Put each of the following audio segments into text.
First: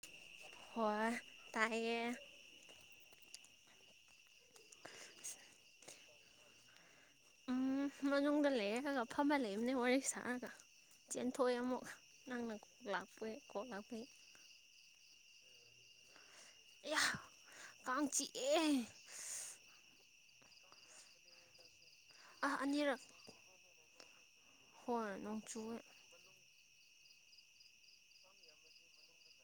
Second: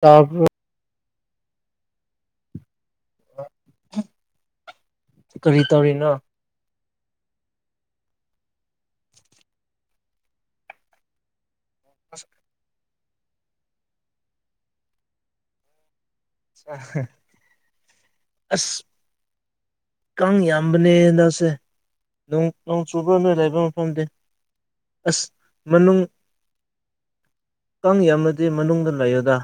ꯇ ꯍ ꯇꯥꯏꯑꯌꯦ ꯀꯔꯤ ꯇꯧꯔꯤꯅꯣ ꯎꯝ ꯃꯅꯨꯡꯗ ꯂꯩꯔꯦꯒꯒ ꯐꯕ ꯂꯩꯕꯅꯦ ꯋꯥꯔꯤ ꯁꯥꯔꯒ ꯆꯦꯟꯊꯣꯛꯑꯦ ꯑꯃꯨꯛ ꯅꯪꯅꯥꯄ ꯀꯣꯂꯕꯩ ꯑꯌꯥ ꯀꯥꯡ ꯆꯤꯛꯑꯦ ꯑꯁ ꯀꯥꯡ ꯌꯥꯝꯕꯅꯦ ꯍꯟꯗꯛꯁꯦ ꯅꯣꯡ ꯑꯥ ꯅꯣꯡ ꯑꯅꯤꯔꯛ ꯆꯨꯕ꯭ꯔꯣ ꯅꯣꯏ ꯂꯩꯕ ꯃꯐꯝꯗꯤ ꯍꯣꯏ ꯑꯁ ꯅꯣꯡ ꯆꯨꯋꯦ ꯃꯅꯨꯡ ꯀꯥꯡ ꯌꯥꯝꯃꯗꯤ ꯃꯅꯨꯡꯗ ꯂꯩꯌꯣꯗ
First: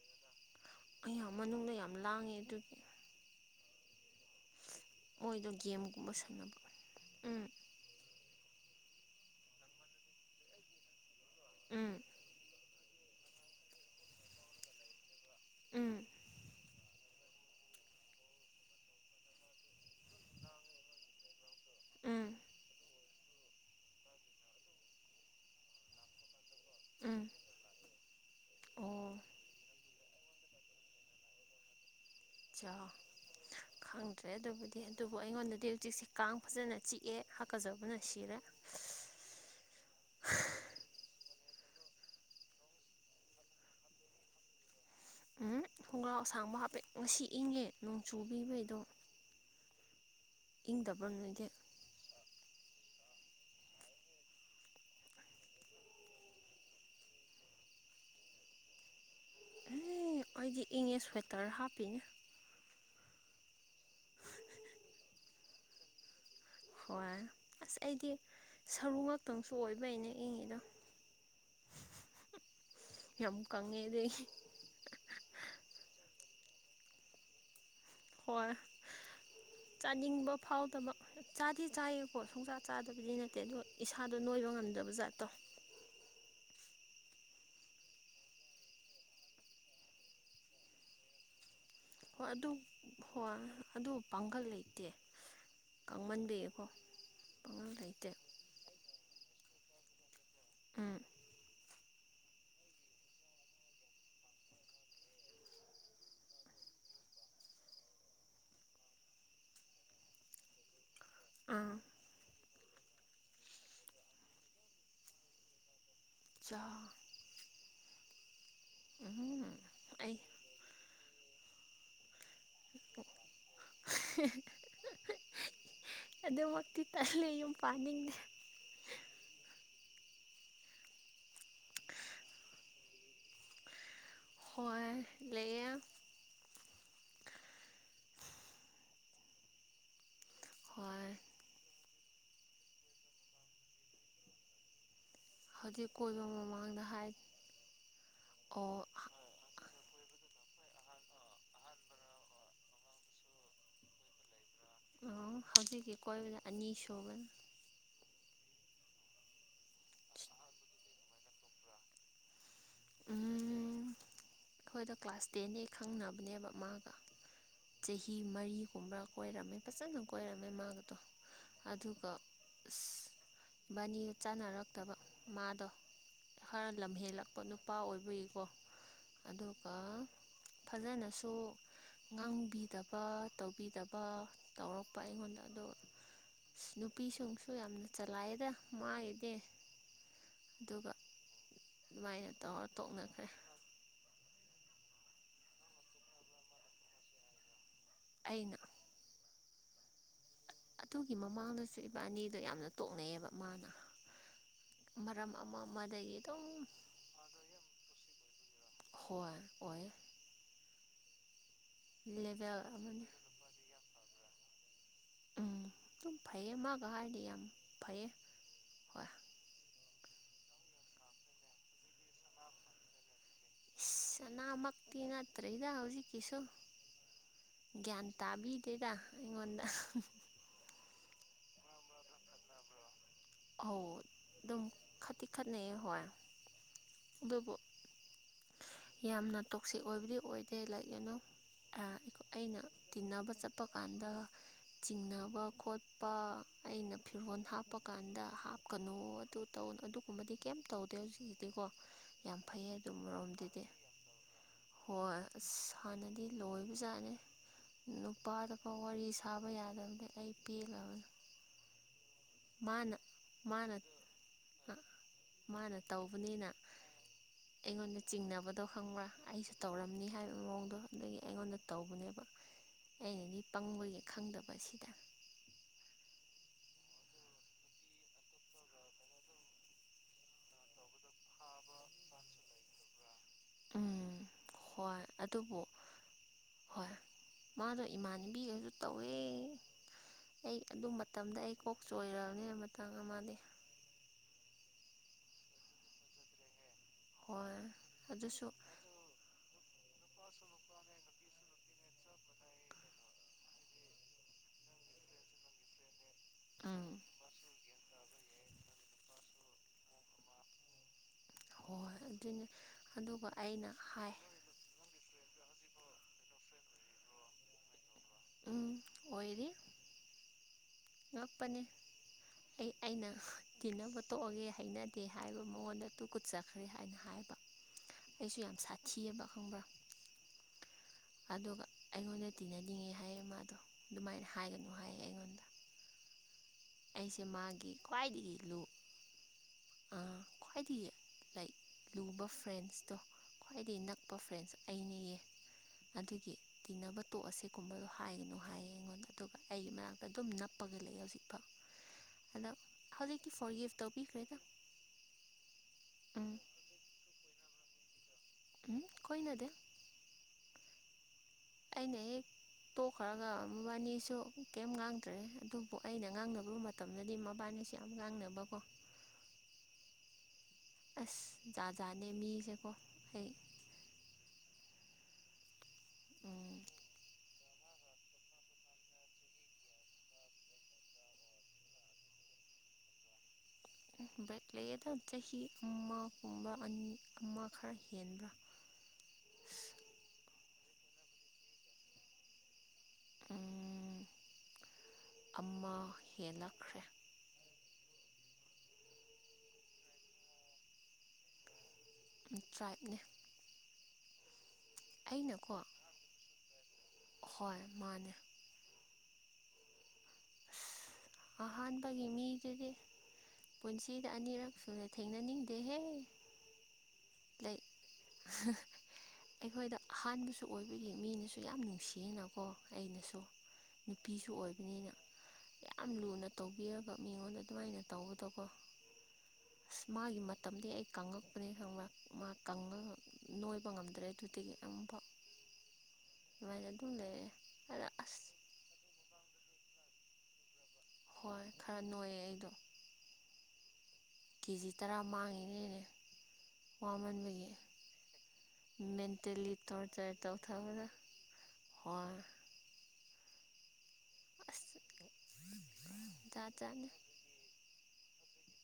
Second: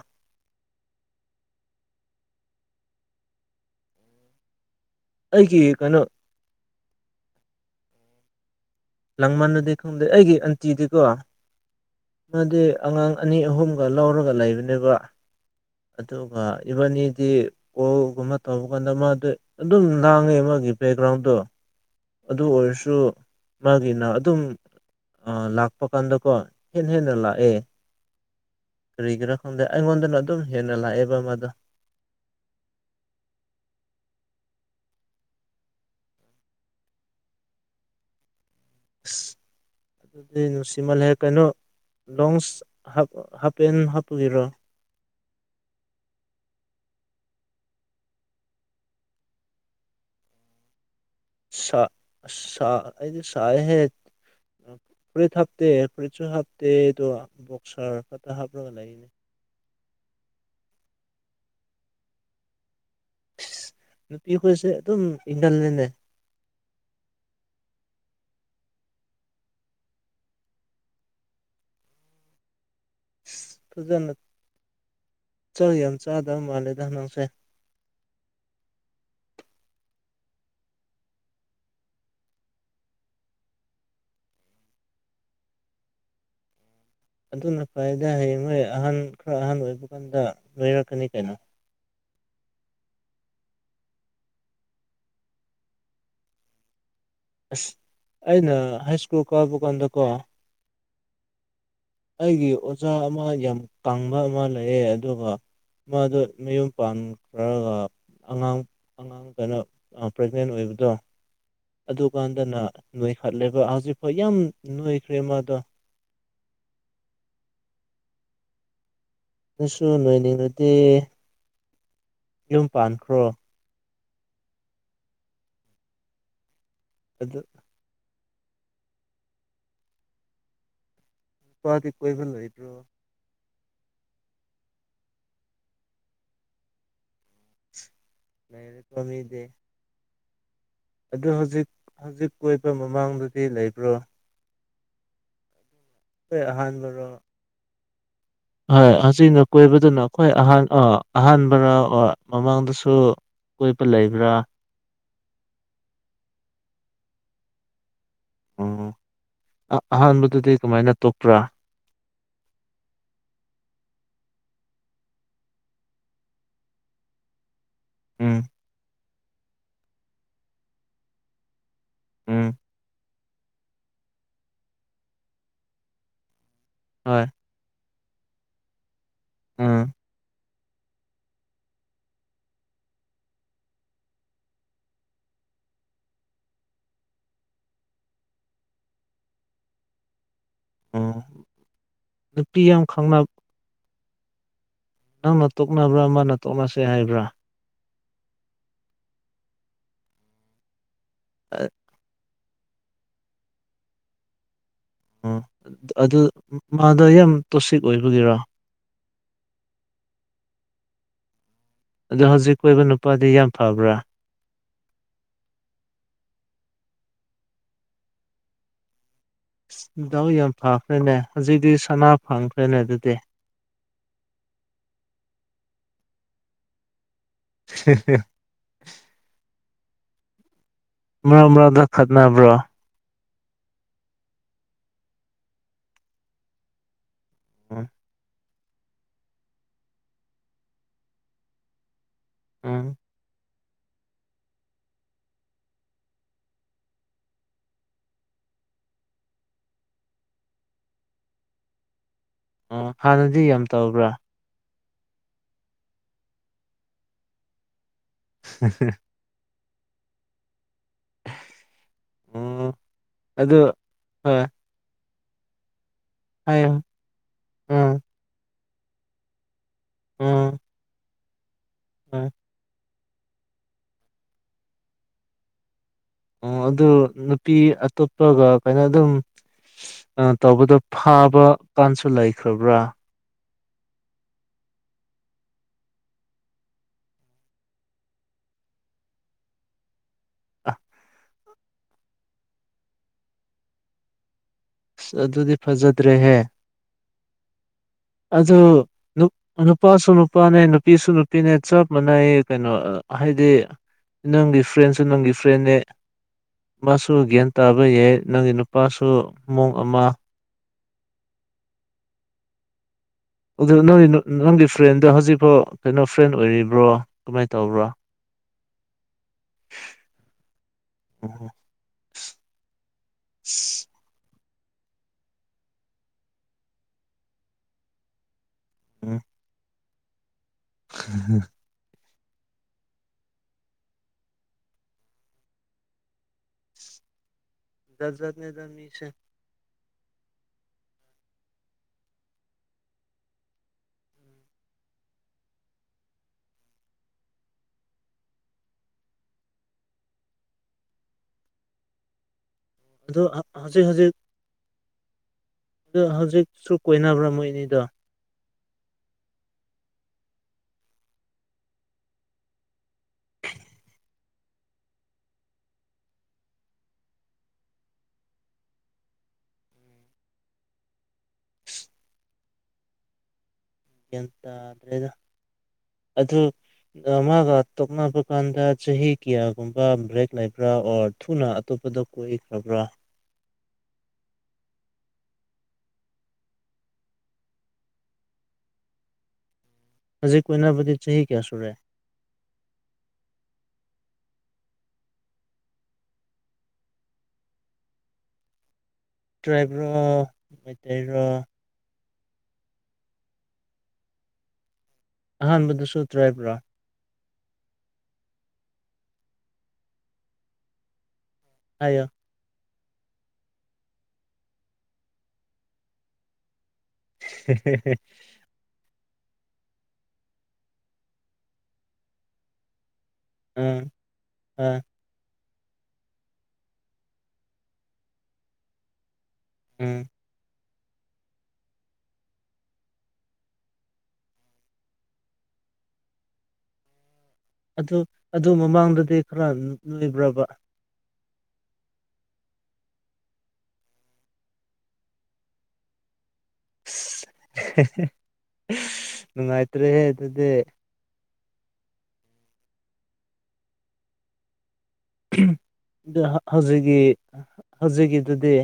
ꯑꯩꯌꯥ ꯃꯅꯨꯡꯗ ꯌꯥꯝ ꯂꯥꯡꯉꯦ ꯑꯗꯨꯒꯤ ꯃꯣꯏꯗꯣ ꯑꯩꯒꯤ ꯀꯩꯅꯣ ꯒꯦꯝꯒꯨꯝꯕ ꯁꯥꯟꯅꯕ ꯎꯝ ꯂꯥꯡꯃꯥꯟꯂꯗꯤ ꯈꯪꯗꯦ ꯑꯩꯒꯤ ꯑꯟꯇꯤꯗꯤꯀꯣ ꯎꯝ ꯃꯥꯗꯤ ꯑꯉꯥꯡ ꯑꯅꯤ ꯑꯍꯨꯝꯒ ꯂꯧꯔꯒ ꯂꯩꯕꯅꯦꯕ ꯎꯝ ꯑꯗꯨꯒ ꯏꯚꯥꯟꯅꯤꯗꯤ ꯀꯣꯜꯒꯨꯝꯕ ꯇꯧꯕ ꯀꯥꯟꯗ ꯃꯥꯗꯤ ꯑꯗꯨꯝ ꯂꯥꯡꯉꯦ ꯃꯥꯒꯤ ꯕꯦꯛꯒ꯭ꯔꯥꯎꯟꯗꯣ ꯎꯝ ꯑꯗꯨ ꯑꯣꯏꯔꯁꯨ ꯃꯥꯒꯤꯅ ꯑꯗꯨꯝ ꯑ ꯂꯥꯛꯄ ꯀꯥꯟꯗꯀꯣ ꯍꯦꯟꯅ ꯍꯦꯟꯅ ꯎꯝ ꯂꯥꯛꯑꯦ ꯑꯣ ꯀꯔꯤꯒꯤꯔꯥ ꯈꯪꯗꯦ ꯑꯩꯉꯣꯟꯗꯅ ꯑꯗꯨꯝ ꯍꯦꯟꯅ ꯂꯥꯛꯑꯦꯕ ꯃꯥꯗꯣ ꯆꯥꯎ ꯈꯪꯗ꯭ꯔꯦ ꯑꯗꯨꯕꯨꯗꯤ ꯑꯗꯨꯕꯨ ꯑꯩꯉꯣꯟꯗꯗꯤ ꯍꯧꯖꯤꯛꯁꯦ ꯀꯥꯡ ꯐꯖꯅ ꯆꯤꯛꯑꯦ ꯍꯥꯀꯖꯕꯅ ꯁꯤꯔꯦ [unintelligible] ꯑꯗꯨꯗꯤ ꯅꯨꯡꯁꯤꯃꯜꯂꯦ ꯀꯩꯅꯣ ꯂꯣꯡꯁ ꯍꯥꯞꯄꯦꯟ ꯍꯥꯞꯄꯨꯒꯤꯔꯣ ꯎꯝ ꯈꯣꯡꯒ꯭ꯔꯥꯎ ꯑꯁꯥꯡꯕ ꯍꯥꯏꯄꯦ ꯉꯁꯤ ꯏꯪꯉꯦ ꯅꯣꯡꯆꯨ ꯄꯤꯕꯩꯗꯣ ꯏꯪꯗꯕ꯭ꯔꯣ ꯅꯣꯏꯗꯤ ꯁꯥ ꯁꯥ ꯑꯩꯗꯤ ꯁꯥꯌꯦꯍꯦ ꯐꯨꯔꯤꯠ ꯍꯥꯞꯇꯦ ꯐꯨꯔꯤꯠꯁꯨ ꯍꯥꯞꯇꯦ ꯑꯗꯣ ꯕꯣꯛꯁꯔ ꯈꯛꯇ ꯍꯥꯞꯂꯒ ꯂꯩꯅꯦ ꯑ ꯑꯩꯗꯤ ꯏꯉꯦ ꯁ꯭ꯋꯦꯇꯔ ꯍꯥꯞꯄꯤꯅꯦ ꯅꯨꯄꯤ ꯈꯣꯏꯁꯦ ꯑꯗꯨꯝ ꯏꯟꯒꯜꯅꯤꯅꯦ ꯍꯣꯏ ꯑꯁ ꯑꯩꯗꯤ ꯁꯔꯨ ꯉꯥꯛꯛꯇꯪꯁꯨ ꯑꯣꯏꯕꯩꯅꯦ ꯏꯪꯉꯤꯗꯣ ꯌꯥꯝ ꯀꯪꯉꯦ ꯑꯩꯗꯤ ꯐꯖꯅ ꯆꯥꯛ ꯌꯥꯝ ꯆꯥꯗꯕ ꯃꯥꯜꯂꯦꯗ ꯅꯪꯁꯦ ꯍꯣꯏ ꯆꯥꯅꯤꯡꯕ ꯐꯥꯎꯗꯕ ꯆꯥꯗꯤ ꯆꯥꯏꯌꯦꯀꯣ ꯁꯨꯡꯆꯥꯛ ꯆꯥꯗꯕꯗꯤ ꯅꯠꯇꯦ ꯑꯗꯣ ꯏꯁꯥꯗꯣ ꯅꯣꯏꯕ ꯉꯝꯗꯕ ꯖꯥꯠꯇꯣ ꯑꯗꯨꯅ ꯐꯥꯏꯗ ꯍꯌꯦꯡ ꯅꯣꯏ ꯑꯍꯟ ꯈꯔ ꯑꯍꯟ ꯑꯣꯏꯕ ꯀꯥꯟꯗ ꯅꯣꯏꯔꯛꯀꯅꯤ ꯀꯩꯅꯣ ꯍꯣꯏ ꯑꯗꯨ ꯍꯣꯏ ꯑꯗꯨ ꯄꯥꯡꯒꯜ ꯂꯩꯇꯦ ꯀꯪꯃꯟ ꯕꯒꯤꯀꯣ ꯑꯁ ꯑꯩꯅ ꯍꯥꯏ ꯁ꯭ꯀꯨꯜ ꯀꯥꯕ ꯀꯥꯟꯗ ꯀꯣ ꯑꯝ ꯑꯩꯒꯤ ꯑꯣꯖꯥ ꯑꯃ ꯌꯥꯝ ꯀꯪꯕ ꯑꯃ ꯂꯩꯌꯦ ꯑꯗꯨꯒ ꯃꯥꯗꯨ ꯃꯌꯨꯝ ꯄꯥꯟꯈ꯭ꯔꯒ ꯑꯉꯥꯡ ꯑꯉꯥꯡ ꯀꯩꯅꯣ ꯄ꯭ꯔꯦꯒꯅꯦꯟ ꯑꯣꯏꯕꯗꯣ ꯑꯥ ꯑꯗꯨꯀꯥꯟꯗꯅ ꯅꯣꯏꯈꯠꯂꯦꯕ ꯍꯧꯖꯤꯛꯐꯥꯎ ꯌꯥꯝ ꯅꯣꯏꯈ꯭ꯔꯦ ꯃꯥꯗꯣ ꯆꯥ ꯑꯝ ꯍꯝ ꯅꯣꯏꯁꯨ ꯅꯣꯏꯅꯤꯡꯉꯗꯤ ꯌꯨꯝ ꯄꯥꯟꯈ꯭ꯔꯣ [unintelligible] ꯑꯗꯨꯃꯛꯇꯤ ꯇꯟꯂꯤ ꯑꯗꯨ ꯌꯨꯝ ꯄꯥꯟꯅꯤꯡꯗꯦ ꯅꯨꯄꯥꯗꯤ ꯀꯣꯏꯕ ꯂꯩꯕ꯭ꯔꯣ ꯍꯣꯏ ꯂꯩꯌꯦ ꯅꯩꯔꯦꯀꯣ ꯃꯤꯗꯤ ꯍꯣꯏ ꯑꯗꯨ ꯍꯧꯖꯤꯛ ꯍꯧꯖꯤꯛ ꯀꯣꯏꯕ ꯃꯃꯥꯡꯗꯗꯤ ꯂꯩꯕ꯭ꯔꯣ ꯍꯧꯖꯤꯛ ꯀꯣꯏꯕ ꯈꯣꯏ ꯃꯃꯥꯡꯗ ꯑꯍꯥꯟꯕꯔꯣ ꯍꯥꯏꯔꯤ ꯍꯣꯏ ꯍꯧꯖꯤꯛꯅ ꯀꯣꯏꯕꯗꯨꯅ ꯈꯣꯏ ꯑꯍꯥꯟ ꯑꯍꯥꯟꯕꯔ ꯑꯣ ꯃꯃꯥꯡꯗꯁꯨ ꯀꯣꯏꯕ ꯂꯩꯕ꯭ꯔꯥ ꯑꯣ ꯍꯧꯖꯤꯛꯀꯤ ꯀꯣꯏꯕꯗꯨꯅ ꯑꯅꯤꯁꯨꯕꯅꯤ ꯑꯣ ꯑꯍꯥꯟꯕꯗꯨꯗꯤ ꯀꯃꯥꯏꯅ ꯇꯣꯛꯄ꯭ꯔꯥ ꯑ ꯑꯩꯈꯣꯏꯗ ꯀ꯭ꯂꯥꯁ ꯇꯦꯟ ꯍꯦꯛ ꯈꯪꯅꯕꯅꯦꯕ ꯃꯥꯒ ꯆꯍꯤ ꯎꯝ ꯃꯔꯤꯒꯨꯝꯕ꯭ꯔ ꯀꯣꯏꯔꯝꯃꯦ ꯐꯖꯅ ꯀꯣꯏꯔꯝꯃꯦ ꯃꯥꯒꯗꯣ ꯑꯗꯨꯒ ꯎꯝ ꯑꯁ ꯚꯕꯥꯅꯤꯒ ꯆꯥꯟꯅꯔꯛꯇꯕ ꯃꯥꯗꯣ ꯈꯔ ꯍꯣꯏ ꯂꯝꯍꯦꯜꯂꯛꯄ ꯅꯨꯄꯥ ꯑꯣꯏꯕꯒꯤꯀꯣ ꯑꯗꯨꯒ ꯎꯝ ꯐꯖꯅꯁꯨ ꯉꯥꯡꯕꯤꯗꯕ ꯇꯧꯕꯤꯗꯕ ꯇꯧꯔꯛꯄ ꯑꯩꯉꯣꯟꯗ ꯑꯗ ꯑ ꯅꯨꯄꯤꯁꯤꯡꯁꯨ ꯌꯥꯝꯅ ꯆꯂꯥꯏꯑꯗ ꯃꯥꯔꯤꯅꯦ ꯑꯗꯨꯒ ꯑꯣ ꯑꯗꯨꯃꯥꯏꯅ ꯅꯨꯄꯤ ꯇꯧꯔ ꯌꯥꯝ ꯈꯪꯅ ꯇꯣꯛꯅꯈ꯭ꯔꯦ ꯅꯪꯅ ꯇꯣꯛꯅꯕ꯭ꯔꯥ ꯃꯥꯅ ꯇꯣꯛꯅꯁꯦ ꯍꯥꯏꯕ꯭ꯔꯥ ꯑꯩꯅ ꯑꯗꯨꯒꯤ ꯃꯃꯥꯡꯗꯁꯨ ꯏꯕꯥꯅꯤꯗꯣ ꯌꯥꯝꯅ ꯇꯣꯛꯅꯩꯑꯌꯦꯕ ꯃꯥꯅ ꯃꯔꯝ ꯑꯣ ꯑꯃ ꯑꯃꯗꯒꯤ ꯑꯗꯨ ꯑꯗꯨꯝ ꯃꯥꯗ ꯌꯥꯝ ꯇꯣꯁꯤꯛ ꯑꯣꯏꯕꯒꯤꯔꯥ ꯈꯋꯥ ꯑꯣꯏ ꯑꯗꯣ ꯍꯧꯖꯤꯛ ꯂꯦꯚꯦꯜ ꯀꯣꯏꯕ ꯑꯃꯅꯤ ꯅꯨꯄꯥꯗꯤ ꯌꯥꯝ ꯐꯕ꯭ꯔꯥ ꯎꯝ ꯑꯗꯨꯝ ꯐꯩꯌꯦ ꯃꯥꯒ ꯍꯥꯏꯔꯗꯤ ꯌꯥꯝ ꯐꯩꯌꯦ ꯍꯣꯏ ꯗꯥꯎ ꯌꯥꯝ ꯐꯈ꯭ꯔꯦꯅꯦ ꯍꯧꯖꯤꯛꯇꯤ ꯁꯅꯥ ꯐꯪꯈ꯭ꯔꯦꯅꯦ ꯑꯗꯨꯗꯤ ꯏꯁ ꯁꯅꯥꯃꯛꯇꯤ ꯅꯠꯇ꯭ꯔꯔꯤꯗ ꯍꯧꯖꯤꯛꯀꯤꯁꯨ ꯒ꯭ꯌꯥꯟ ꯇꯥꯕꯤ ꯑꯗꯨꯠꯇꯦꯗ ꯑꯩꯉꯣꯟꯗ ꯃꯔꯥꯡ ꯃꯔꯥꯡꯗ ꯈꯠꯅꯕ꯭ꯔꯣ ꯑꯧ ꯑꯗꯨꯝ ꯈꯥꯇꯤꯛ ꯈꯥꯠꯅꯩ ꯍꯣꯏ ꯑꯗꯨꯕꯨ ꯎꯝ ꯌꯥꯝꯅ ꯇꯣꯛꯁꯤꯛ ꯑꯣꯏꯕꯗꯤ ꯑꯣꯏꯗꯦ ꯂꯥꯏꯔꯤꯛ ꯌꯦꯅꯨ ꯑꯩꯅ ꯎꯝ ꯇꯤꯟꯅꯕ ꯆꯠꯄ ꯀꯥꯟꯗ ꯆꯤꯡꯅꯕ ꯈꯣꯠꯄ ꯑꯩꯅ ꯐꯤꯔꯣꯜ ꯍꯥꯞꯄꯀꯥꯟꯗ ꯍꯥꯞ ꯀꯩꯅꯣ ꯑꯗꯨ ꯇꯧ ꯑꯗꯨꯒꯨꯝꯕꯗꯤ ꯀꯩꯝ ꯇꯧꯗꯦ ꯍꯧꯖꯤꯛꯖꯤꯗꯤꯀꯣ ꯌꯥꯝ ꯐꯩ ꯑꯣ ꯑꯗꯨꯨꯝ ꯍꯥꯟꯅꯗꯤ ꯃꯔꯣꯝꯗꯗꯤ ꯌꯥꯝ ꯇꯧꯕ꯭ꯔꯥ ꯍꯣꯏ ꯑꯁ ꯁꯥꯟꯅꯗꯤ ꯂꯣꯏꯕꯖꯥꯠꯅꯤ ꯅꯨꯄꯥꯗꯀ ꯋꯥꯔꯤ ꯁꯥꯟ ꯊꯥꯕ ꯌꯥꯗꯕꯗꯩ ꯑꯩ ꯄꯦꯜꯂꯕꯅꯤ ꯎꯝ ꯃꯥꯅ ꯑꯗꯨ ꯃꯥꯅ ꯍꯣꯏ ꯃꯥꯅ ꯇꯧꯕꯅꯤꯅ ꯍꯥꯏꯌꯣ ꯎꯝ ꯑꯩꯉꯣꯟꯗ ꯆꯤꯡꯅꯕꯗꯣ ꯈꯪꯕ꯭ꯔꯥ ꯑꯩꯁꯨ ꯇꯧꯔꯝꯅꯤ ꯍꯥꯏꯕ ꯎꯝ ꯃꯑꯣꯡꯗꯣ ꯑꯗꯨꯗꯒꯤ ꯑꯩꯉꯣꯟꯗ ꯇꯧꯕꯅꯦꯕ ꯍꯣꯏ ꯑꯩꯅꯗꯤ ꯄꯪꯕꯒꯤ ꯈꯪꯗꯕꯁꯤꯗ ꯑꯣ ꯑꯗꯨ ꯅꯨꯄꯤ ꯑꯇꯣꯞꯄꯒ ꯀꯥꯏꯅ ꯑꯗꯨꯝ ꯇꯧꯕꯗꯣ ꯐꯥꯕ ꯀꯥꯟꯁꯨ ꯂꯩꯈ꯭ꯔꯕ꯭ꯔꯥ ꯎꯝ ꯍꯣꯏ ꯑꯗꯨꯕꯨ ꯍꯣꯏ ꯃꯥꯗꯣ ꯏꯃꯥꯟꯅꯕꯤ ꯑꯃꯁꯁꯨ ꯇꯧꯋꯦ ꯑꯩ ꯑꯗꯨ ꯃꯇꯝꯗ ꯑꯩ ꯀꯣꯛ ꯆꯣꯏꯔꯕꯅꯤ ꯃꯇꯥꯡ ꯑꯃꯗꯤ ꯑꯁ ꯑꯗꯨꯗꯤ ꯐꯖꯗ꯭ꯔꯦꯍꯦ ꯍꯣꯏ ꯑꯗꯨꯁꯨ ꯑꯗꯨꯗꯣ ꯅꯨꯄꯥꯁꯨ ꯅꯨꯄꯥꯅꯦ ꯅꯨꯄꯤꯁꯨ ꯅꯨꯄꯤꯅꯦ ꯆꯞ ꯃꯥꯟꯅꯩ ꯀꯩꯅꯣ ꯍꯥꯏꯗꯤ ꯅꯪꯒꯤ ꯐ꯭ꯔꯦꯟꯁꯨ ꯅꯪꯒꯤ ꯐ꯭ꯔꯦꯦ ꯎꯝ ꯃꯥꯁꯨ ꯒ꯭ꯌꯥꯟ ꯇꯥꯕ ꯌꯥꯏ ꯅꯪꯒꯤ ꯅꯨꯄꯥꯁꯨ ꯃꯑꯣꯣꯡ ꯑꯃ ꯍꯣꯏ ꯍꯣꯏ ꯑꯗꯨꯅꯦ ꯑꯗꯨꯒ ꯑꯩꯅ ꯑꯗꯨ ꯅꯪ ꯍꯥꯏ ꯅꯪꯒꯤ ꯐ꯭ꯔꯦꯟꯗ ꯍꯧꯖꯤꯛꯐꯥꯎ ꯀꯩꯅꯣ ꯐ꯭ꯔꯦꯟ ꯑꯣꯏꯔꯤꯕ꯭ꯔꯣ ꯀꯃꯥꯏꯅ ꯇꯧꯕ꯭ꯔꯣ ꯎꯝ ꯑꯣꯏꯔꯤ ꯎꯝ ꯉꯥꯛꯄꯅꯤ ꯑꯩ ꯑꯩꯅ ꯇꯤꯟꯅꯕ ꯇꯣꯛꯑꯒꯦ ꯍꯩꯅꯗꯦ ꯍꯥꯏꯕ ꯃꯉꯣꯟꯗ ꯇꯨ ꯀꯨꯠꯆꯈ꯭ꯔꯦ ꯍꯥꯏꯅ ꯍꯥꯏꯕ ꯑꯩꯁꯨ ꯌꯥꯝ ꯎꯝ ꯁꯥꯊꯤꯌꯦꯕ ꯈꯪꯕ꯭ꯔ ꯑꯗꯨꯒ ꯑꯩꯉꯣꯟꯗ ꯇꯤꯟꯅꯅꯤꯡꯉꯦ ꯍꯥꯏꯌꯦ ꯃꯥꯗꯣ ꯑꯗꯨꯃꯥꯏꯅ ꯍꯥꯏꯒꯅꯨ ꯍꯥꯏꯌꯦ ꯑꯩꯉꯣꯟꯗ ꯑꯩꯁꯦ ꯃꯥꯒꯤ ꯖꯠꯖꯠꯅꯤꯗ ꯃꯤꯁꯦ ꯑ ꯈ꯭ꯋꯥꯏꯗꯒꯤ ꯂꯩ ꯂꯨꯕ ꯐ꯭ꯔꯦꯟꯁꯇꯣ ꯈ꯭ꯋꯥꯏꯗꯒꯤ ꯅꯛꯄ ꯐ꯭ꯔꯦꯟꯁ ꯑꯩꯅꯦꯌꯦ ꯑꯗꯨꯗꯤ ꯇꯤꯅꯕ ꯇꯣꯛꯑꯁꯦꯒꯨꯝꯕꯗꯣ ꯍꯥꯏꯒꯅꯨ ꯍꯥꯏꯌꯦ ꯑꯩꯉꯣꯟꯗ ꯑꯗꯨꯒ ꯑꯩꯒꯤ ꯃꯅꯥꯛꯇ ꯑꯗꯨꯝ ꯅꯞꯄꯒ ꯂꯩ ꯍꯧꯖꯤꯛꯐꯥꯎ ꯑꯗꯣ ꯑꯗꯣ ꯍꯧꯖꯤꯛꯇꯤ ꯐꯣꯔꯒꯤꯞ ꯍꯧꯖꯤꯛ ꯇꯧꯕꯤꯈ꯭ꯔꯦꯗ ꯑꯗꯨ ꯎꯝ ꯍꯧꯖꯤꯛꯁꯨ ꯀꯣꯏꯅꯕ꯭ꯔꯥ ꯃꯣꯏ ꯑꯅꯤꯗꯣ ꯎꯝ ꯀꫭꯏꯅꯗꯦ ꯑꯩꯅ ꯍꯦꯛ ꯇꯣꯛꯈ꯭ꯔꯒ ꯃꯕꯥꯅꯤꯁꯨ ꯀꯩꯝ ꯉꯥꯡꯗ꯭ꯔꯦ ꯑꯗꯨꯕꯨ ꯑꯩꯅ ꯉꯥꯡꯅꯕ ꯃꯇꯝ ꯃꯇꯝꯗꯗꯤ ꯃꯕꯥꯟꯅꯤꯁꯦ ꯌꯥꯝ ꯉꯥꯡꯅꯕ ꯀꯣ ꯑꯁ ꯖꯥꯠꯖꯥꯠꯅꯦ ꯃꯤꯁꯦꯀꯣ ꯍ ꯌꯥꯟ ꯇꯥꯗ꯭ꯔꯦꯗ ꯑꯗꯨꯒ ꯃꯥꯒ ꯇꯣꯛꯅꯕ ꯀꯥꯟꯗ ꯆꯍꯤ ꯀꯌꯥꯒꯨꯝꯕ ꯕ꯭ꯔꯦꯛ ꯂꯩꯕ꯭ꯔꯥ ꯑꯣꯔ ꯊꯨꯅ ꯑꯇꯣꯞꯄꯗ ꯀꯣꯏꯈ꯭ꯔꯕ꯭ꯔꯥ ꯕꯦꯛ ꯂꯩꯌꯦꯗ ꯆꯍꯤ ꯑꯃꯒꯨꯝꯕ ꯑꯅꯤ ꯑꯃ ꯈꯔ ꯍꯦꯟꯕ꯭ꯔꯥ ꯍꯧꯖꯤꯛ ꯀꫭꯏꯅꯣꯏꯅꯕꯗꯤ ꯆꯍꯤ ꯀꯌꯥ ꯁꯨꯔꯦ ꯎꯝ ꯑꯃ ꯍꯦꯜꯂꯛꯈ꯭ꯔꯦ ꯇ꯭ꯔꯥꯏꯕ ꯂꫭ ꯃꯩꯇꯩ ꯔꫭ ꯇ꯭ꯔꯥꯏꯕ‌ꯅꯦ ꯑꯩꯅꯀꯣ ꯑꯍꯥꯟꯕꯗꯨꯁꯨ ꯇ꯭ꯔꯥꯏꯕ꯭ꯔꯣ ꯍꯣꯏ ꯃꯥꯅꯦ ꯍꯥꯏꯌꯣ ꯑꯍꯥꯟꯕꯒꯤ ꯃꯤꯗꯨꯗꯤ ꯄꯨꯟꯁꯤꯗ ꯑꯅꯤꯔꯛ ꯁꯨꯅ ꯊꯦꯡꯅꯅꯤꯡꯗꯦꯍꯦ ꯂꯩ ꯑꯩꯈꯣꯏꯗ ꯑꯍꯥꯟꯕꯁꯨ ꯑꯣꯏꯕꯒꯤ ꯃꯤꯅꯁꯨ ꯌꯥꯝ ꯅꯨꯡꯁꯤꯌꯦꯅꯀꯣ ꯑꯩꯅꯁꯨ ꯎꯝ ꯅꯨꯄꯤꯁꯨ ꯑ ꯑꯣꯏꯕꯅꯤꯅ ꯌꯥꯝ ꯂꯨꯅ ꯇꯧꯕꯤꯔꯕ ꯃꯤꯉꯣꯟꯗ ꯑꯗꯨꯃꯥꯏꯅ ꯇꯧꯕꯗꯀꯣ ꯑꯁ ꯎꯝ ꯃꯥꯒꯤ ꯃꯇꯝꯗꯤ ꯑꯩ ꯀꯪꯉꯛꯄꯅꯩ ꯈꯪꯕ ꯃꯥ ꯀꯪꯉꯒ ꯅꯣꯏꯕ ꯉꯝꯗ꯭ꯔꯦ ꯑꯗꯨꯗꯒꯤ ꯑꯃꯨꯛꯐꯥꯎ ꯁꯨꯃꯥꯏꯅ ꯑꯗꯨꯝ ꯂꯩꯔꯦ ꯑꯗ ꯑꯗꯨ ꯑꯁ ꯑꯗꯨ ꯃꯃꯥꯡꯗꯗꯤ ꯈꯔ ꯅꫭꯏꯕ꯭ꯔꯕ ꯍꯣꯏ ꯈꯔ ꯅꯣꯏꯌꯦ ꯑꯩꯗꯣ ꯀꯦꯖꯤ ꯇꯔꯥ ꯃꯥꯡꯉꯤꯅꯤꯅꯦ ꯋꯥꯃꯟꯕꯒꯤ ꯃꯦꯟꯇꯦꯜꯂꯤ ꯅꯨꯡꯉꯥꯏꯇ꯭ꯔꯦꯍꯦ ꯇꯣꯆꯔ ꯑꯗꯨꯗꯤ ꯇꯧꯊꯕꯗ ꯋꯥ ꯑꯁ ꯖꯥꯠ ꯖꯥꯠꯅꯤ ꯍꯧꯖꯤꯛꯀꯤ ꯍꯧꯖꯤꯛꯀꯤꯗꯨꯗꯤ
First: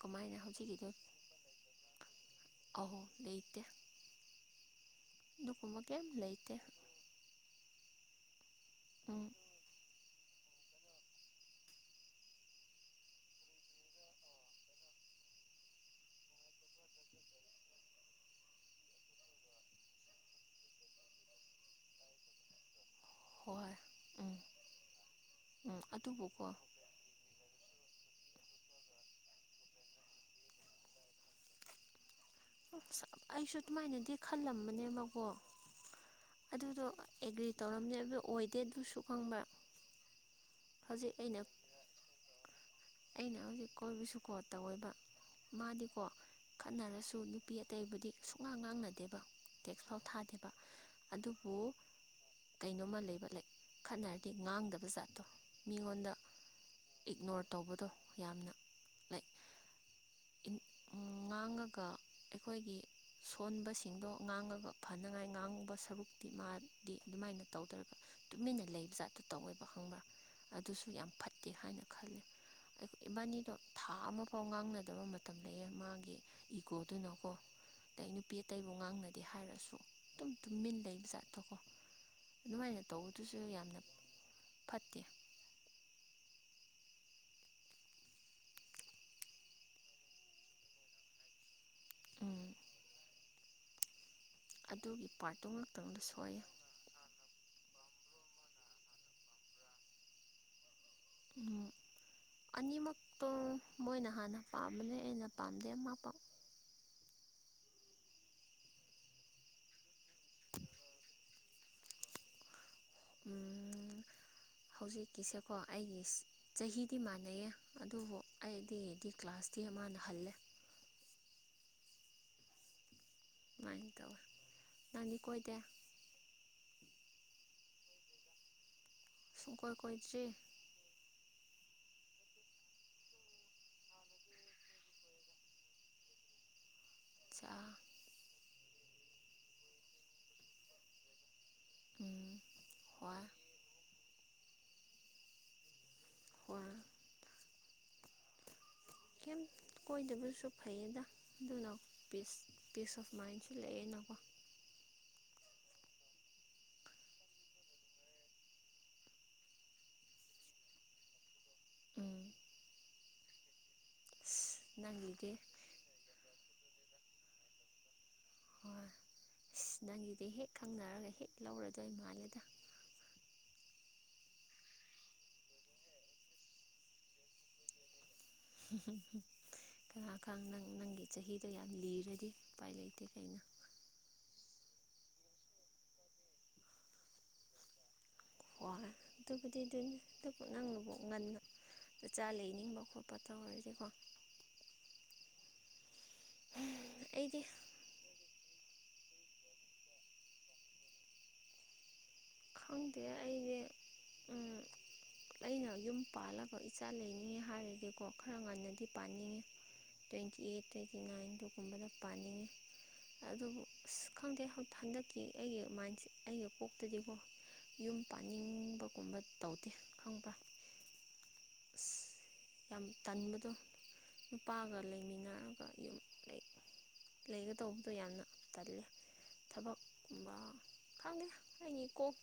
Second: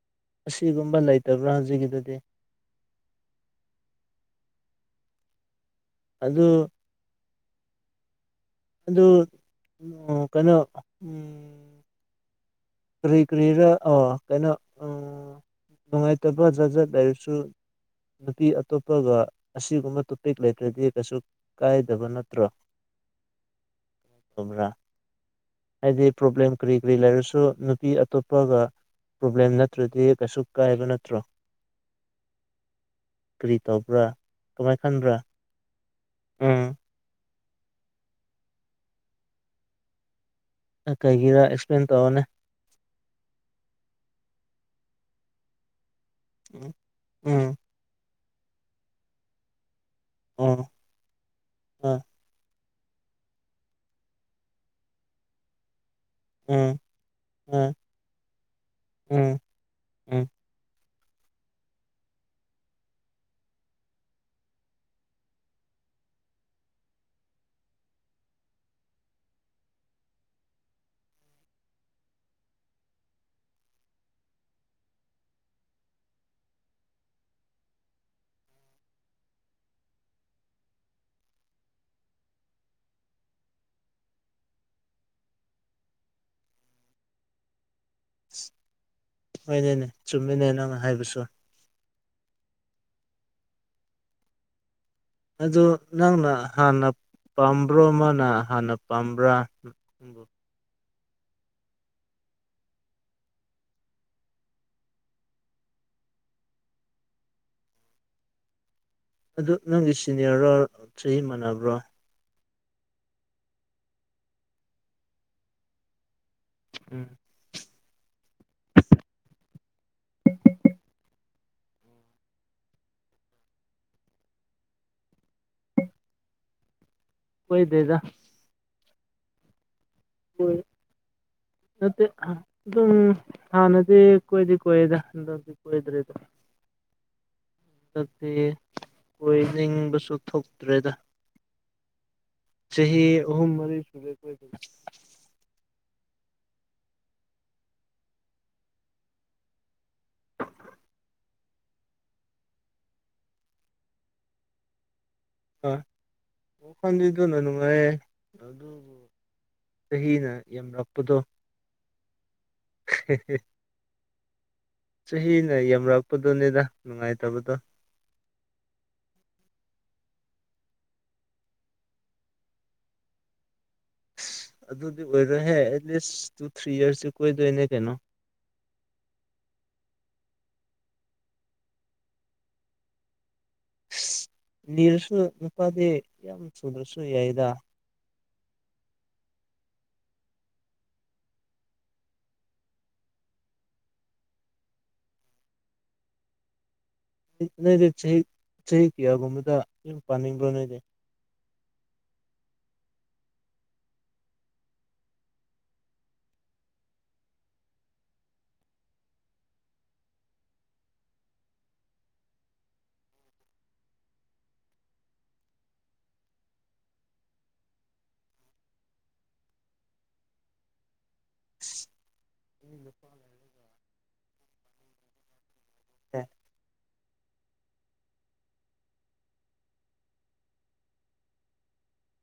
ꯀꯃꯥꯏꯅ ꯍꯧꯖꯤꯛꯀꯤꯗꯨ ꯑꯁꯤꯒꯨꯝꯕ ꯂꯩꯇꯕ꯭ꯔꯥ ꯍꯧꯖꯤꯛꯀꯤꯗꯨꯗꯤ ꯑꯍꯧ ꯂꯩꯇꯦ ꯑꯗꯨꯒꯨꯝꯕ ꯀꯩꯝ ꯑꯗꯨ ꯂꯩꯇꯦ ꯑꯗꯨ ꯎꯝ ꯀꯩꯅꯣ ꯀꯔꯤ ꯀꯔꯤꯔ ꯀꯩꯅꯣ ꯅꯨꯡꯉꯥꯏꯇꯕ ꯖꯥꯠ ꯖꯥꯠ ꯍꯥꯏꯔꯁꯨ ꯅꯨꯄꯤ ꯑꯇꯣꯞꯄꯒ ꯑꯁꯤꯒꯨꯝꯕ ꯇꯣꯄꯤꯛ ꯂꯩꯇ꯭ꯔꯗꯤ ꯀꯩꯁꯨ ꯀꯥꯏꯗꯕ ꯅꯠꯇ꯭ꯔꯣ ꯍꯣꯏ ꯎꯝ ꯆꯨꯕꯔ ꯎꯝ ꯍꯥꯏꯗꯤ ꯑꯗꯨꯕꯨꯀꯣ ꯄꫭꯕꯂꯦꯝ ꯀꯔꯤ ꯀꯔꯤ ꯂꯩꯔꯁꯨ ꯅꯨꯄꯤ ꯑꯇꯣꯞꯄꯒ ꯄ꯭ꯔꯣꯕ꯭ꯂꯦꯝ ꯅꯠꯇ꯭ꯔꯗꯤ ꯀꯩꯁꯨ ꯀꯥꯏꯕ ꯅꯠꯇ꯭ꯔꯣ ꯑꯩꯁꯨ ꯀꯔꯤ ꯇꯧꯕ꯭ꯔꯥ ꯑꯗꯨꯃꯥꯏꯅꯗꯤ ꯀꯃꯥꯏ ꯈꯟꯕ꯭ꯔꯥ ꯈꯜꯂꯝꯕꯅꯦꯕꯀꯣ ꯎꯝ ꯑꯗꯨꯗꯣ ꯑꯦꯒ꯭ꯔꯤ ꯇꯧꯔꯝꯃꯦ ꯑꯗꯨ ꯑꯣꯏꯗꯦ ꯑꯗꯨꯁꯨ ꯈꯪꯕ꯭ꯔ ꯑ ꯀꯩꯒꯤꯔꯥ ꯑꯦꯛꯁꯄ꯭ꯂꯦꯟ ꯇꯧꯋꫭꯅꯦ ꯑꯩꯅ ꯍꯧꯖꯤꯛ ꯀꯣꯏꯕꯁꯨꯀꯣ ꯇꯧꯋꯦꯕ ꯃꯥꯗꯤꯀꯣ ꯈꯠꯅꯔꯁꯨ ꯅꯨꯄꯤ ꯎꯝ ꯑꯇꯩꯕꯨꯗꯤ ꯁꯨꯛꯉꯥꯡ ꯉꯥꯡꯅꯗꯦꯕ ꯇꯦꯛꯁꯐꯥꯎ ꯊꯥꯗꯦꯕ ꯑꯣ ꯑꯗꯨꯕꯨ ꯑ ꯀꯩꯅꯣꯝꯃ ꯂꯩꯕ ꯂꯩ ꯈꯠꯅꯔꯗꯤ ꯉꯥꯡꯗꯕ ꯖꯥꯠꯇꯣ ꯃꯤꯉꯣꯟꯗ ꯎꯝ ꯏꯛꯅꯣꯔ ꯑ ꯇꯧꯕꯗꯣ ꯌꯥꯝꯅ ꯂꯩ ꯎꯝ ꯎꯝ ꯉꯥꯡꯉꯒ ꯑꯩꯈꯣꯏꯒꯤ ꯁꯣꯟꯕꯁꯤꯡꯗꯣ ꯉꯥꯡꯉꯒ ꯐꯅꯉꯥꯏ ꯉꯥꯡꯉꯕ ꯁꯔꯨꯛꯇꯤ ꯃꯥꯗꯤ ꯑꯗꯨꯃꯥꯏꯅ ꯇꯧꯗ꯭ꯔꯒ ꯇꯨꯃꯤꯟꯅ ꯂꯩꯕ ꯖꯥꯠꯇꯣ ꯇꯧꯋꯦꯕ ꯈꯪꯕ꯭ꯔꯥ ꯑꯗꯨꯁꯨ ꯌꯥꯝ ꯐꯠꯇꯦ ꯍꯥꯏꯅ ꯈꯜꯂꯤ ꯏꯕꯥꯅꯤꯗꯣ ꯊꯥ ꯑꯃꯐꯥꯎ ꯉꯥꯡꯅꯗꯕ ꯃꯇꯝ ꯂꯩꯑꯦ ꯃꯥꯒꯤ ꯏꯒꯣꯗꯨꯅꯀꯣ ꯑꯗꯩ ꯅꯨꯄꯤ ꯑꯇꯩꯕꯨ ꯉꯥꯡꯅꯗꯦ ꯍꯥꯏꯔꯁꯨ ꯑꯗꯨꯝ ꯇꯨꯝꯃꯤꯟ ꯂꯩꯕ ꯖꯥꯠꯇꯣ ꯀꯣ ꯑꯗꯨꯃꯥꯏꯅ ꯇꯧꯕꯗꯨꯁꯨ ꯌꯥꯝꯅ ꯐꯠꯇꯦ ꯍꯣꯏꯅꯦ ꯆꯨꯝꯃꯤꯅꯦ ꯅꯪꯅ ꯍꯥꯏꯕꯁꯨ ꯑꯝ ꯑꯗꯨꯒꯤ ꯄꯥꯔꯠꯇꯨ ꯑꯗꯨ ꯉꯥꯛꯇꯪꯗ ꯅꯪꯅ ꯁꯣꯏꯌꯦ ꯍꯥꯟꯅ ꯄꯥꯝꯕ꯭ꯔꯣ ꯃꯅ ꯍꯥꯟꯅ ꯄꯥꯝꯕ꯭ꯔꯥ ꯑꯝ ꯑꯅꯤꯃꯛꯇꯣ ꯃꯣꯏꯅ ꯍꯥꯟꯅ ꯄꯥꯝꯕꯅꯦ ꯑꯩꯅ ꯄꯥꯝꯗꯦ ꯑꯃ ꯑꯗꯨ ꯅꯪꯒꯤ ꯁꯤꯅꯤꯌꯔꯣ ꯆꯍꯤ ꯃꯥꯟꯅꯕ꯭ꯔꯣ ꯍꯧꯖꯤꯛꯀꯤꯁꯦꯀꯣ ꯑꯩꯒꯤ ꯆꯍꯤꯗꯤ ꯎꯝ ꯃꯥꯟꯅꯩꯌꯦ ꯑꯗꯨꯕꯨ ꯑꯩꯗꯤꯗꯤ ꯀ꯭ꯂꯥꯁꯇꯤ ꯃꯅꯥ ꯍꯜꯂꯦ ꯁꯨꯃꯥꯏꯅ ꯇꯧꯋꯦ ꯅꯪꯗꯤ ꯀꯣꯏꯗꯦ ꯀꯣꯏꯗꯦꯗ ꯁꯨꯡꯀꯣꯏ ꯀꯣꯏꯗ꯭꯭ꯔꯤ [unintelligible] ꯅꯠꯇꯦ ꯑꯗꯨꯝ ꯍꯥꯟꯅꯗꯤ ꯀꯣꯏꯗꯤ ꯀꯣꯢꯗ ꯑꯆꯥ ꯍꯧꯖꯤꯛꯇꯤ ꯀꯣꯢꯅꯤꯡꯕꯁꯨ ꯊꯣꯛꯇ꯭ꯔꯦꯗ ꯎꯝ ꯆꯍꯤ ꯍꯣꯏ ꯑꯍꯨꯝ ꯃꯔꯤꯁꯨ ꯍꯔ [inaudible] ꯀꯩꯝ ꯀꯣꯏꯗꯕꯁꯨ ꯐꯩꯌꯦꯗ ꯑꯗꯨꯅ ꯄꯤꯁ ꯄꯤꯁ ꯑꯣꯐ ꯃꯥꯏꯟꯁꯨ ꯂꯩꯑꯦꯅꯀꯣ ꯋꯥꯈꯥꯜꯗꯤ ꯑꯗꯨꯅ ꯅꯨꯡꯉꯥꯏꯌꯦ ꯆꯍꯤꯅ ꯌꯥꯝꯂꯛꯄꯗꯣ ꯎꯝ [inaudible] ꯑꯁ ꯅꯪꯒꯤꯗꯤ ꯆꯍꯤꯅ ꯌꯥꯝꯔꯛꯄꯗꯣꯅꯦꯗ ꯅꯨꯡꯉꯥꯏꯇꯕꯗꯣ ꯍꯣꯏ ꯑꯁ ꯅꯪꯒꯤꯗꯤ ꯍꯦꯛ ꯈꯪꯅꯔꯒ ꯍꯦꯛ ꯂꯧꯔꯗꯣꯏ ꯃꯥꯜꯂꯦꯗ ꯑꯗꯨꯗꯤ ꯑꯣꯏꯔꯣꯏꯍꯦ ꯑꯦꯠꯂꯤꯁ ꯇꯨ ꯊ꯭ꯔꯤ ꯌꯔꯁꯁꯨ ꯀꯣꯏꯗꯣꯏꯅꯦ ꯀꯩꯅꯣ ꯈꯔ ꯈꯥꯡ ꯅꯪ ꯅꯪꯒꯤ ꯆꯍꯤꯗꯣ ꯌꯥꯝ ꯂꯤꯔꯗꯤ ꯎꯄꯥꯏ ꯂꯩꯇꯦ ꯀꯩꯅꯣ ꯂꯤꯔꯁꯨ ꯅꯨꯄꯥꯗꯤ ꯌꯥꯝ ꯊꯨꯗ꯭ꯔꯁꯨ ꯌꯥꯏꯗ ꯍꯣꯢ ꯑꯗꯨꯕꯨꯗꯤ ꯑꯗꯨꯅꯤ ꯑꯗꯨꯕꯨ ꯅꯪꯅ ꯉꯟꯅ ꯅꯆꯥ ꯂꯩꯅꯤꯡꯕ ꯈꯣꯠꯄ ꯇꯧꯔꯗꯤꯀꯣ ꯑꯩꯗꯤ ꯅꯣꯢꯗꯤ ꯆꯍꯤ ꯀꯌ꯭ꯥꯒꯨꯝꯕꯗꯥ ꯌꯨꯝ ꯄꯥꯅꯤꯡꯕꯔꯥ ꯈꯪꯗꯦ ꯑꯩꯗꯤ ꯑꯩꯅ ꯌꯨꯝ ꯄꯥꯜꯂꯒ ꯏꯆꯥ ꯂꯩꯅꯤ ꯍꯥꯏꯔꯗꯤꯀꯣ ꯈꯔ ꯉꯟꯅꯗꯤ ꯄꯥꯅꯤꯡꯉꯤ ꯇ꯭ꯋꯦꯟꯇꯤ ꯑꯩꯠ ꯇ꯭ꯋꯦꯟꯇꯤ ꯅꯥꯏꯟ ꯑꯗꯨꯒꯨꯝꯕꯗ ꯄꯥꯅꯤꯡꯉꯦ ꯑꯗꯨꯕꯨ ꯑꯁ ꯈꯪꯗꯦ ꯍꯟꯗꯛꯀꯤ ꯑꯩꯒꯤ ꯃꯥꯏꯟꯁ ꯑꯩꯒꯤ ꯀꯣꯛꯇꯗꯤꯀꯣ ꯌꯨꯝ ꯄꯥꯅꯤꯡꯕꯒꯨꯝꯕ ꯇꯧꯗꯦ ꯈꯪꯕ꯭ꯔ ꯑꯁ ꯌꯥꯝ ꯇꯟꯕꯗꯣ ꯅꯨꯄꯥꯒ ꯂꯩꯃꯤꯟꯅꯔꯒ ꯌꯨꯝ ꯂꯩ ꯂꯩꯒꯇꯧꯕꯗꯣ ꯌꯥꯝꯅ ꯇꯜꯂꯦ ꯊꯕꯛꯀꯨꯝꯕ ꯈꯪꯗꯦ ꯍꯥꯏꯅꯤ ꯀꯣꯛ